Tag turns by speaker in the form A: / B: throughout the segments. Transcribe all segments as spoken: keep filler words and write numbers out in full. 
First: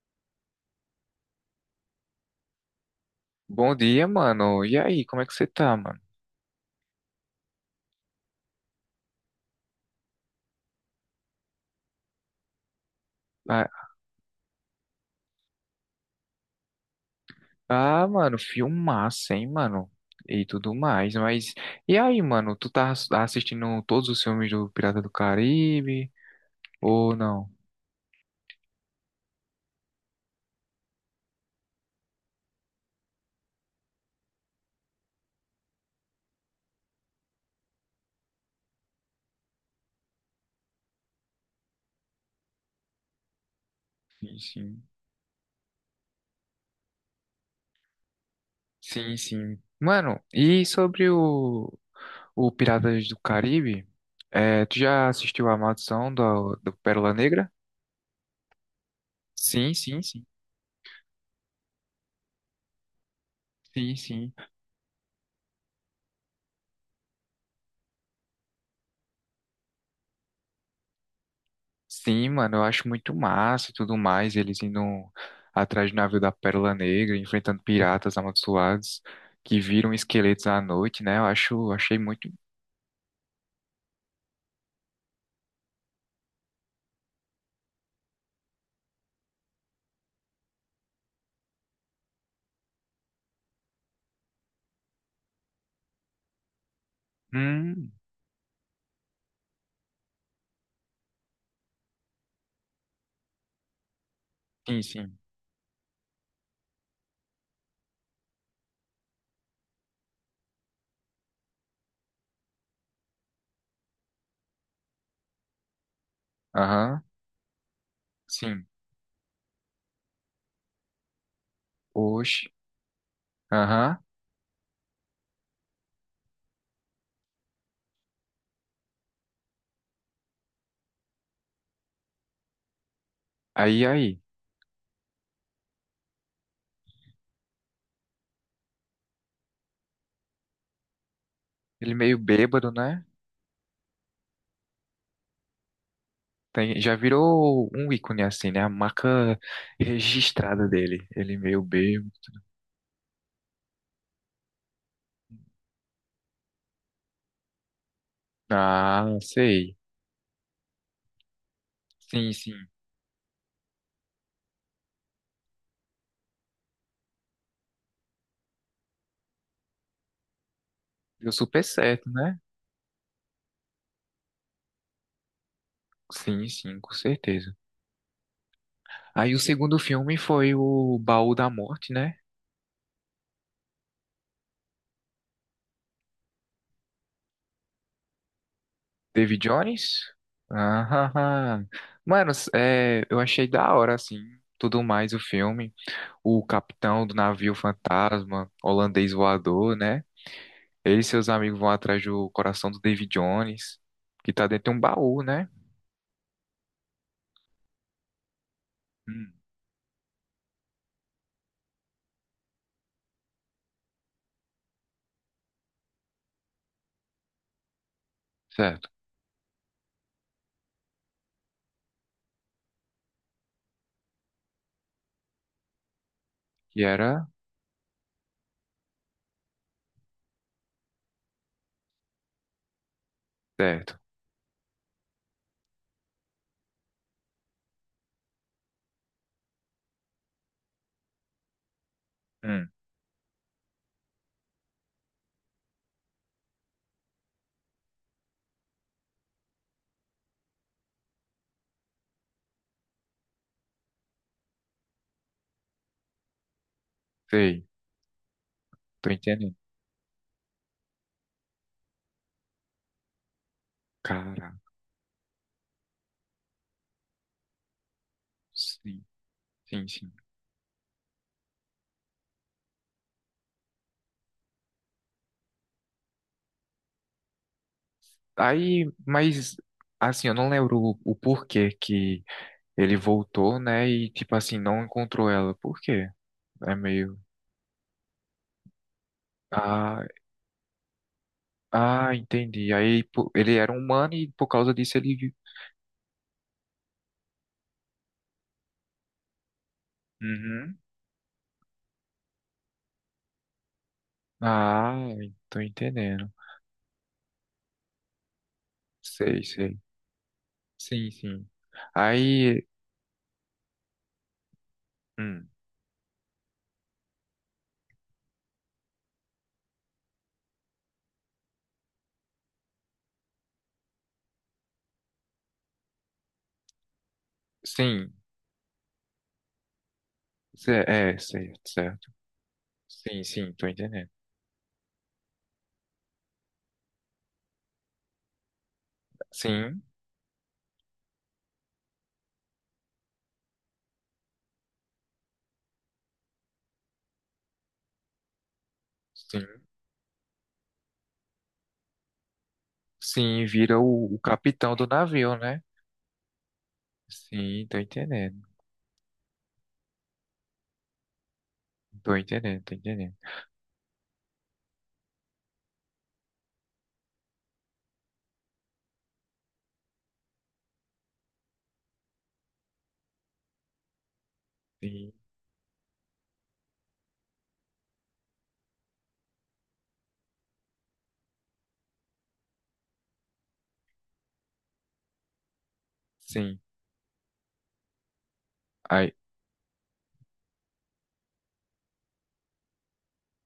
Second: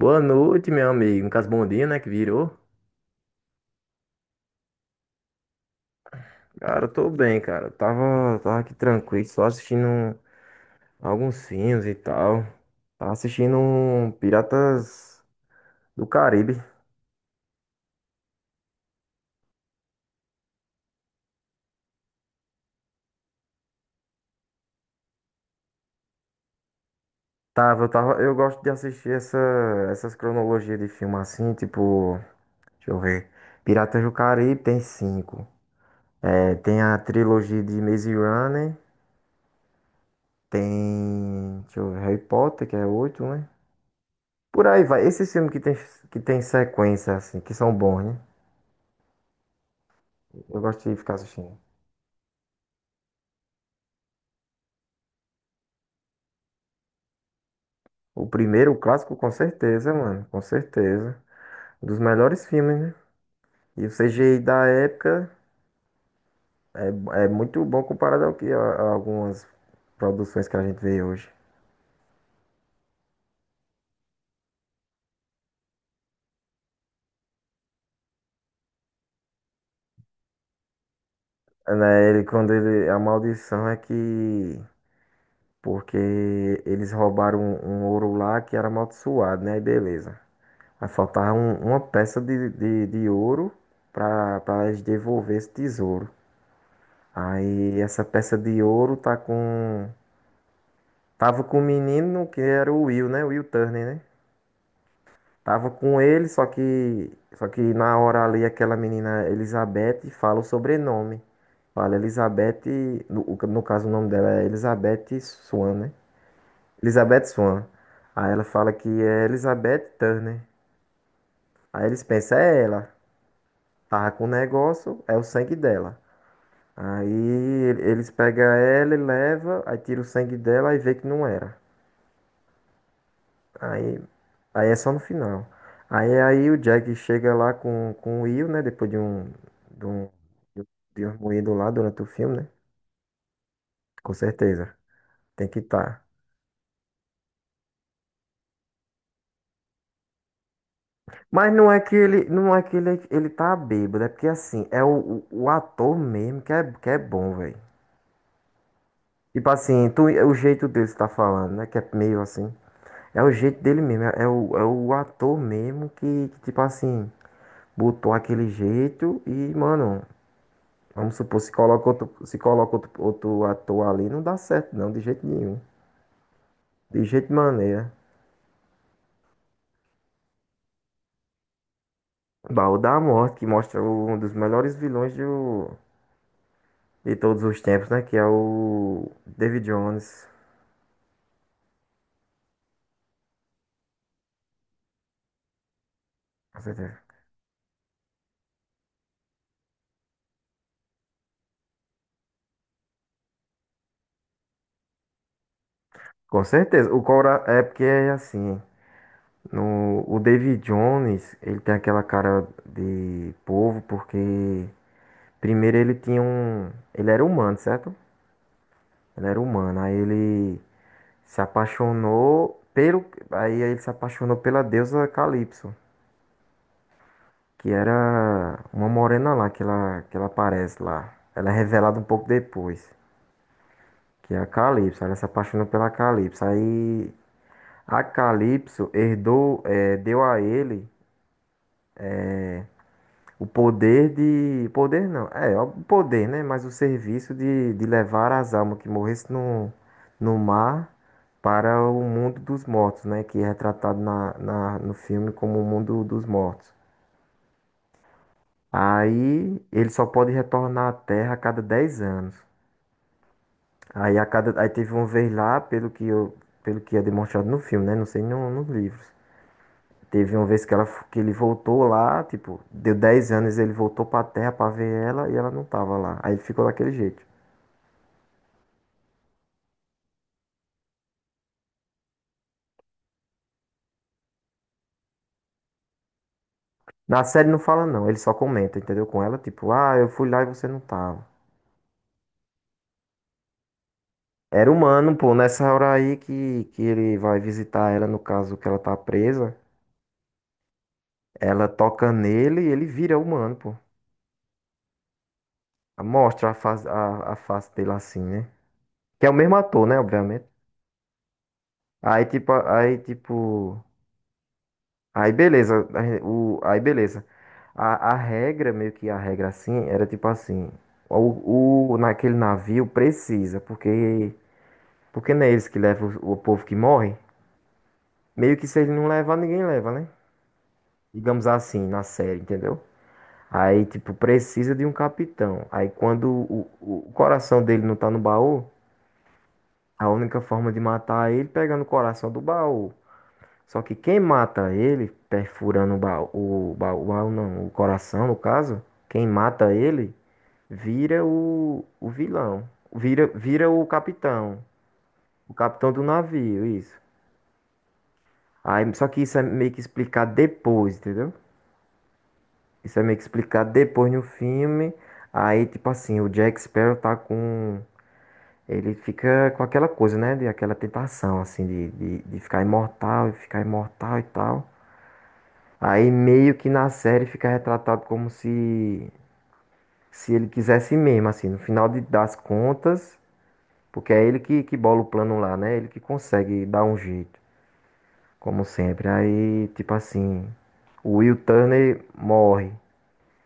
A: Boa noite, meu amigo. No caso, bom dia, né? Que virou.
B: Bom dia, mano. E aí, como é que você tá, mano?
A: Cara, eu tô bem, cara. Eu Tava, tava aqui tranquilo, só assistindo um- alguns filmes e tal. Tava assistindo
B: Ah,
A: um Piratas do Caribe.
B: ah, Mano, filmaço, hein, mano? E tudo mais, mas... E aí, mano, tu tá ass- assistindo todos os filmes do Pirata do Caribe? Ou não?
A: Tava, eu tava, eu gosto de assistir essa, essas cronologias de filme assim, tipo, deixa eu ver. Piratas do Caribe tem cinco. É, tem a trilogia de Maze Runner, tem, deixa eu ver, Harry Potter, que é oito, né?
B: Sim,
A: Por
B: sim.
A: aí vai. Esses filmes que tem, que tem sequência, assim, que são bons, né?
B: Sim, sim. Mano,
A: Eu
B: e
A: gosto de
B: sobre
A: ficar assistindo.
B: o, o Piratas do Caribe? É, tu já assistiu a Maldição do, do Pérola Negra?
A: O primeiro, o clássico, com
B: Sim,
A: certeza,
B: sim,
A: mano.
B: sim.
A: Com certeza. Um dos melhores filmes, né? E o
B: Sim, sim.
A: C G I da época é, é muito bom comparado ao que a, a algumas produções que a gente vê hoje.
B: Sim, mano, eu acho muito massa e tudo mais, eles indo atrás do navio da Pérola Negra, enfrentando piratas amaldiçoados que viram esqueletos à noite, né? Eu acho,
A: É,
B: achei
A: né? Ele,
B: muito.
A: quando ele, a maldição é que. Porque eles roubaram um, um ouro lá que era amaldiçoado, né? Aí beleza. Aí faltava um- uma peça de, de, de ouro pra, pra eles devolver esse tesouro. Aí
B: Hum,
A: essa peça de ouro tá com. Tava com o menino que era o Will, né? O Will Turner, né?
B: sim, sim.
A: Tava com ele, só que só que na hora ali aquela menina Elizabeth fala o sobrenome. Fala Elizabeth, no, o- no caso o nome dela é Elizabeth Swan, né?
B: Aham,
A: Elizabeth Swan. Aí ela
B: sim.
A: fala que é Elizabeth Turner. Aí eles pensam,
B: Oxe,
A: é ela.
B: aham.
A: Tava com o negócio, é o sangue dela. Aí ele- eles pegam ela e leva, aí tira o sangue dela e vê que não era.
B: Aí,
A: Aí,
B: aí.
A: aí é só no final. Aí, aí o Jack chega lá com, com o Will, né? Depois de um, de um, de um moído lá
B: Ele
A: durante o
B: meio
A: filme, né?
B: bêbado, né?
A: Com certeza. Tem que estar.
B: Tem, já virou um ícone assim, né? A marca registrada dele. Ele
A: Mas
B: meio
A: não é que
B: bêbado.
A: ele, não é que ele, ele tá bêbado, é porque assim, é o, o, o ator mesmo que é, que é bom, velho.
B: Ah,
A: Tipo
B: sei.
A: assim, tu, é o jeito dele que você tá falando, né? Que é meio
B: Sim,
A: assim.
B: sim.
A: É o jeito dele mesmo, é, é o, é o ator mesmo que, que, tipo assim, botou aquele jeito e, mano, vamos
B: Deu
A: supor, se
B: super
A: coloca
B: certo,
A: outro, se
B: né?
A: coloca outro, outro ator ali, não dá certo, não, de jeito nenhum.
B: Sim, sim, com
A: De jeito de
B: certeza.
A: maneira.
B: Aí o segundo filme foi o Baú da Morte, né?
A: Baú da Morte, que mostra o- um dos melhores vilões do, de todos os tempos, né? Que é o
B: David
A: David
B: Jones.
A: Jones.
B: Ah, ah, ah. Mano, é, eu achei da hora, assim, tudo mais o filme. O
A: Com certeza.
B: capitão do navio fantasma, holandês voador, né? Ele e seus amigos vão atrás do coração do David Jones, que tá dentro de um baú, né?
A: Com certeza. O Cora é porque é assim.
B: Hum,
A: No, o David Jones, ele tem aquela cara de povo, porque primeiro ele tinha um. Ele era humano, certo?
B: certo.
A: Ele era humano. Aí ele se apaixonou pelo. Aí ele se apaixonou pela deusa Calypso,
B: Que era...
A: que era uma morena lá que ela, que ela aparece lá. Ela é revelada um pouco depois,
B: Certo.
A: que é a Calypso. Ela se apaixonou pela Calypso. Aí a Calypso herdou, eh, deu a ele
B: Hum,
A: o poder de. Poder não, é, o poder, né? Mas o serviço de, de levar as almas que morressem no, no mar para o mundo dos mortos, né? Que é retratado na, na, no filme como o mundo dos mortos.
B: sei. Tô entendendo.
A: Aí ele só pode retornar à Terra a cada dez anos. Aí, a
B: Cara,
A: cada, aí teve uma vez lá, pelo que, eu, pelo que é demonstrado no filme, né? Não sei no, nos
B: sim,
A: livros.
B: sim, sim.
A: Teve uma vez que, ela, que ele voltou lá, tipo, deu dez anos, ele voltou pra Terra pra ver ela e ela não tava lá. Aí ficou daquele jeito.
B: Aí, mas, assim, eu não lembro o o porquê que ele voltou, né? E tipo assim, não encontrou ela. Por quê? É meio.
A: Na série não fala não, ele só comenta, entendeu? Com ela, tipo, ah,
B: Ah,
A: eu fui lá e você não tava.
B: ah, Entendi. Aí pô, ele era humano e por
A: Era
B: causa disso
A: humano,
B: ele viu.
A: pô, nessa hora aí que, que ele vai visitar ela, no caso que ela tá presa,
B: Uhum.
A: ela toca nele e ele vira humano, pô.
B: Ah, tô entendendo.
A: Mostra a face, a, a face dele assim, né? Que é o
B: Sei,
A: mesmo
B: sei.
A: ator, né, obviamente.
B: Sim, sim.
A: Aí, tipo,
B: Aí.
A: aí, tipo, aí
B: Hum,
A: beleza, aí o, aí beleza. A, a regra, meio que a regra assim, era tipo assim, o, o- naquele navio precisa, porque porque não é eles que levam o, o povo que morre.
B: sim.
A: Meio que se eles não levar, ninguém leva, né?
B: Cê- É,
A: Digamos
B: certo,
A: assim, na
B: certo.
A: série, entendeu?
B: Sim, sim, tô
A: Aí,
B: entendendo.
A: tipo, precisa de um capitão. Aí quando o, o o coração dele não tá no baú,
B: Sim,
A: a única forma de matar ele é pegando o coração do baú. Só que quem mata ele, perfurando o baú, o baú, o baú não, o coração no caso, quem
B: sim.
A: mata ele vira o, o vilão, vira,
B: Sim,
A: vira
B: vira
A: o
B: o, o
A: capitão,
B: capitão do navio,
A: o
B: né?
A: capitão do navio, isso.
B: Sim, tô entendendo.
A: Aí, só que isso é meio que explicado depois, entendeu?
B: Tô entendendo, tô
A: Isso é
B: entendendo.
A: meio que explicado depois no filme. Aí, tipo assim, o Jack Sparrow tá com. Ele fica com aquela coisa, né? De aquela tentação, assim, de, de, de ficar imortal e ficar imortal e tal.
B: Sim,
A: Aí meio que na série fica retratado como se se ele quisesse mesmo, assim, no final de- das contas, porque é ele que, que bola o plano lá, né? Ele que
B: sim.
A: consegue dar um jeito, como sempre.
B: Aí.
A: Aí, tipo assim, o Will Turner morre.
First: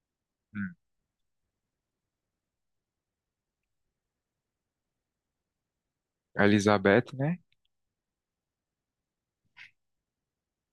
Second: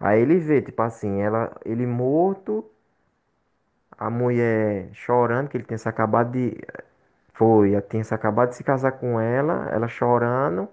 A: Aí ele vê,
B: Hum.
A: tipo assim, ela, ele morto, a mulher chorando, que ele tinha se acabado
B: A
A: de.
B: Elizabeth, né?
A: Foi, ela tinha se acabado de se casar com ela, ela chorando.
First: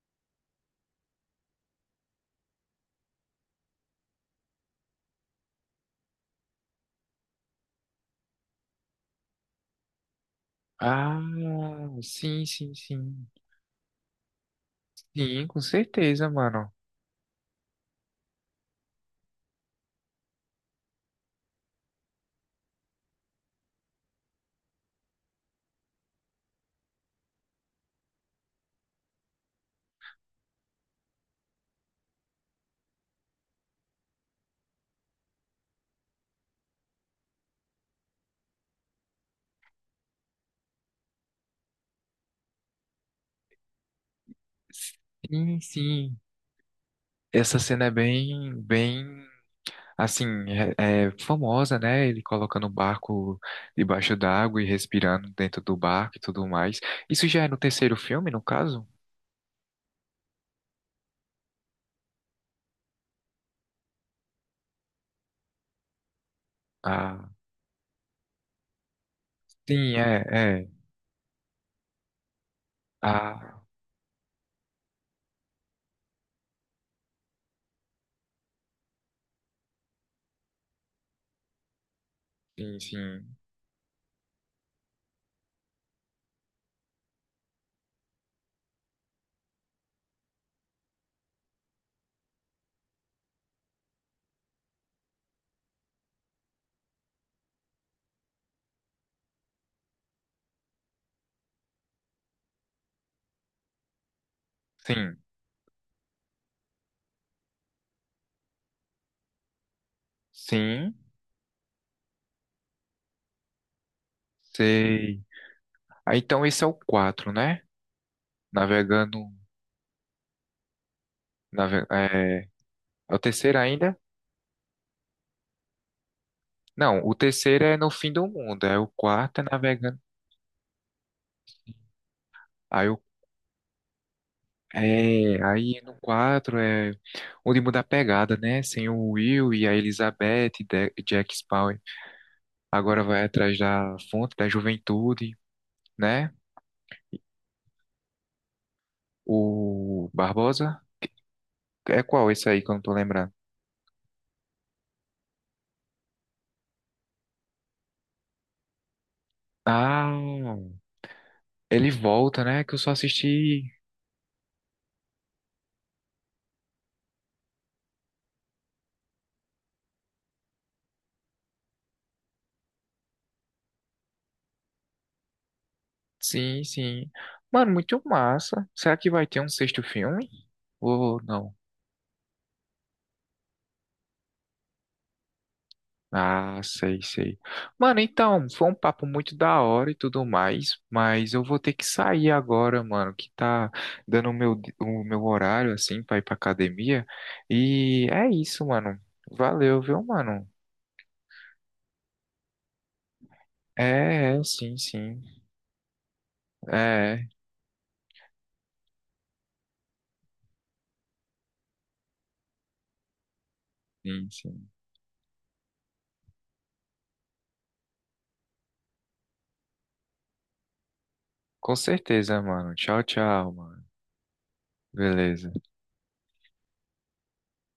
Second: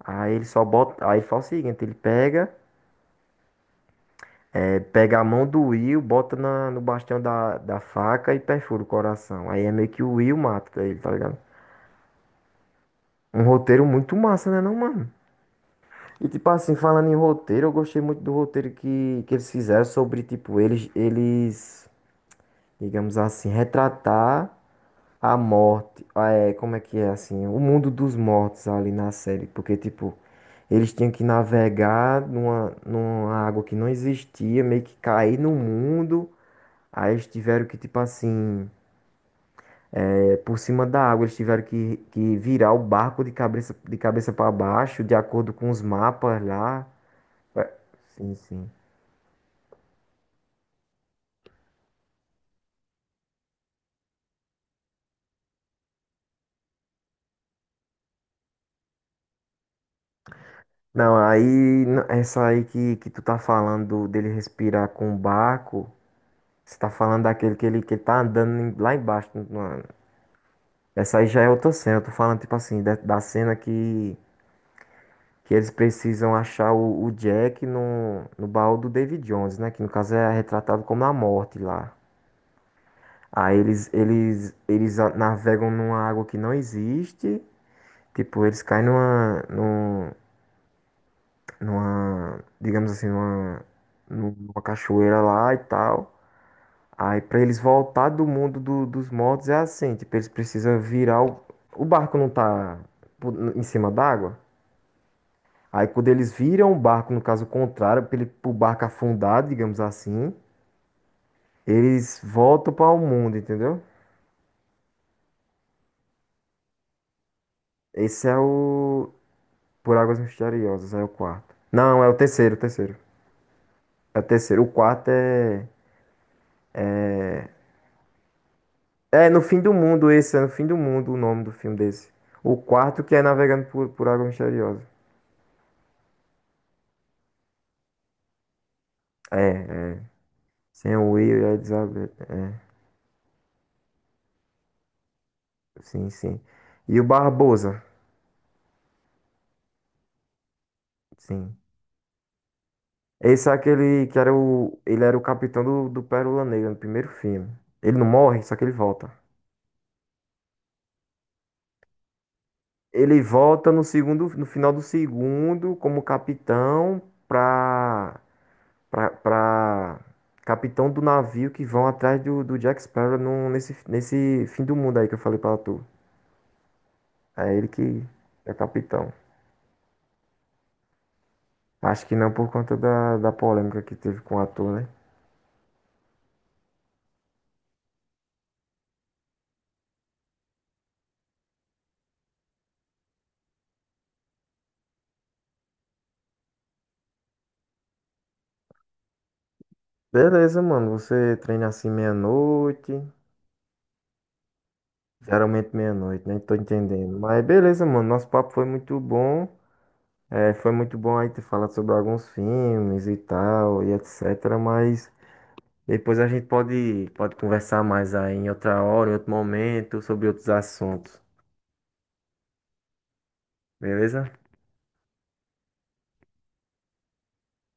A: Aí ele só bota. Aí ele faz o seguinte, ele pega. Pega a mão do Will, bota na, no bastião da, da faca e perfura o coração. Aí é meio que o Will mata ele, tá
B: Ah,
A: ligado?
B: sim, sim, sim.
A: Um roteiro muito massa, né, não, mano?
B: Sim, com
A: E
B: certeza,
A: tipo
B: mano.
A: assim, falando em roteiro, eu gostei muito do roteiro que, que eles fizeram sobre, tipo, eles, eles, digamos assim, retratar a morte. ah, É, como é que é assim? O mundo dos mortos ali na série. Porque, tipo, eles tinham que navegar numa, numa água que não existia, meio que cair no mundo. Aí eles tiveram que, tipo assim, é, por cima da água, eles tiveram que, que virar o barco de cabeça, de cabeça para baixo, de acordo
B: Sim,
A: com os
B: sim.
A: mapas lá.
B: Essa
A: Ué,
B: cena é
A: sim,
B: bem,
A: sim.
B: bem, assim, é, é famosa, né? Ele colocando o barco debaixo d'água e respirando dentro do barco e tudo mais. Isso já é no terceiro filme, no caso?
A: Não, aí, n- essa aí que, que tu tá falando do- dele respirar com o barco, você tá falando
B: Ah,
A: daquele que ele, que ele tá andando em- lá embaixo. na-
B: sim, é, é.
A: Essa aí já é outra cena. Eu tô falando, tipo assim, da, da cena
B: Ah,
A: que, que eles precisam achar o, o Jack no, no baú do David Jones, né? Que no caso é retratado como a morte lá.
B: sim, sim.
A: Aí eles, eles, eles a- navegam numa água que não existe. Tipo, eles caem numa, num- numa, digamos assim, numa, numa cachoeira lá e tal. Aí pra eles voltar do mundo do- dos mortos é assim, tipo, eles precisam virar o, o barco não tá pu- em cima d'água.
B: Sim,
A: Aí quando eles viram o barco, no caso contrário, pra ele, pro barco afundar, digamos assim,
B: sim,
A: eles voltam para o mundo, entendeu?
B: sei. Ah, então esse é o quatro, né?
A: Esse é o
B: Navegando,
A: Por Águas Misteriosas, é o quarto.
B: nave,
A: Não, é o
B: é,
A: terceiro, o terceiro.
B: é o terceiro ainda?
A: É o terceiro. O quarto é.
B: Não, o terceiro é no fim do mundo. É o
A: É no
B: quarto é
A: fim do
B: navegando.
A: mundo esse, é no fim do mundo o nome do filme desse. O
B: Aí o
A: quarto que é Navegando por, por, Águas Misteriosas.
B: é, aí no quatro é onde muda a pegada, né? Sem o
A: É,
B: Will e a
A: é.
B: Elizabeth e De-
A: Sem o
B: Jack
A: Will e a
B: Sparrow.
A: Elizabeth.
B: Agora vai atrás da fonte da juventude,
A: Sim,
B: né?
A: sim. E o Barbosa,
B: O Barbosa.
A: sim.
B: É qual esse aí que eu não tô lembrando?
A: Esse é aquele que era o. Ele era o capitão do, do Pérola Negra no primeiro filme. Ele não morre, só que ele volta.
B: Ah, ele volta, né? Que eu só
A: Ele
B: assisti.
A: volta no segundo, no final do segundo, como capitão, pra pra, pra capitão do navio que vão atrás do, do Jack Sparrow num- nesse, nesse fim do mundo aí que eu falei pra tu.
B: Sim, sim.
A: É ele
B: Mano, muito
A: que é
B: massa. Será que
A: capitão.
B: vai ter um sexto filme? Ou não?
A: Acho que não por conta da, da polêmica que teve com o ator, né?
B: Ah, sei, sei. Mano, então, foi um papo muito da hora e tudo mais, mas eu vou ter que sair agora, mano, que tá dando o meu, di- o meu horário, assim, pra ir pra academia. E é isso, mano. Valeu, viu, mano?
A: Beleza, mano. Você treina assim meia-noite.
B: É, é, sim, sim.
A: Geralmente meia-noite, né? Tô
B: É,
A: entendendo.
B: é,
A: Mas beleza, mano. Nosso papo foi muito bom. É, foi muito bom aí ter falado sobre alguns filmes e tal, e
B: sim,
A: etcétera.
B: sim.
A: Mas depois a gente pode, pode conversar mais aí em outra hora, em outro momento, sobre outros assuntos.
B: Com certeza, mano. Tchau, tchau, mano.
A: Beleza?
B: Beleza.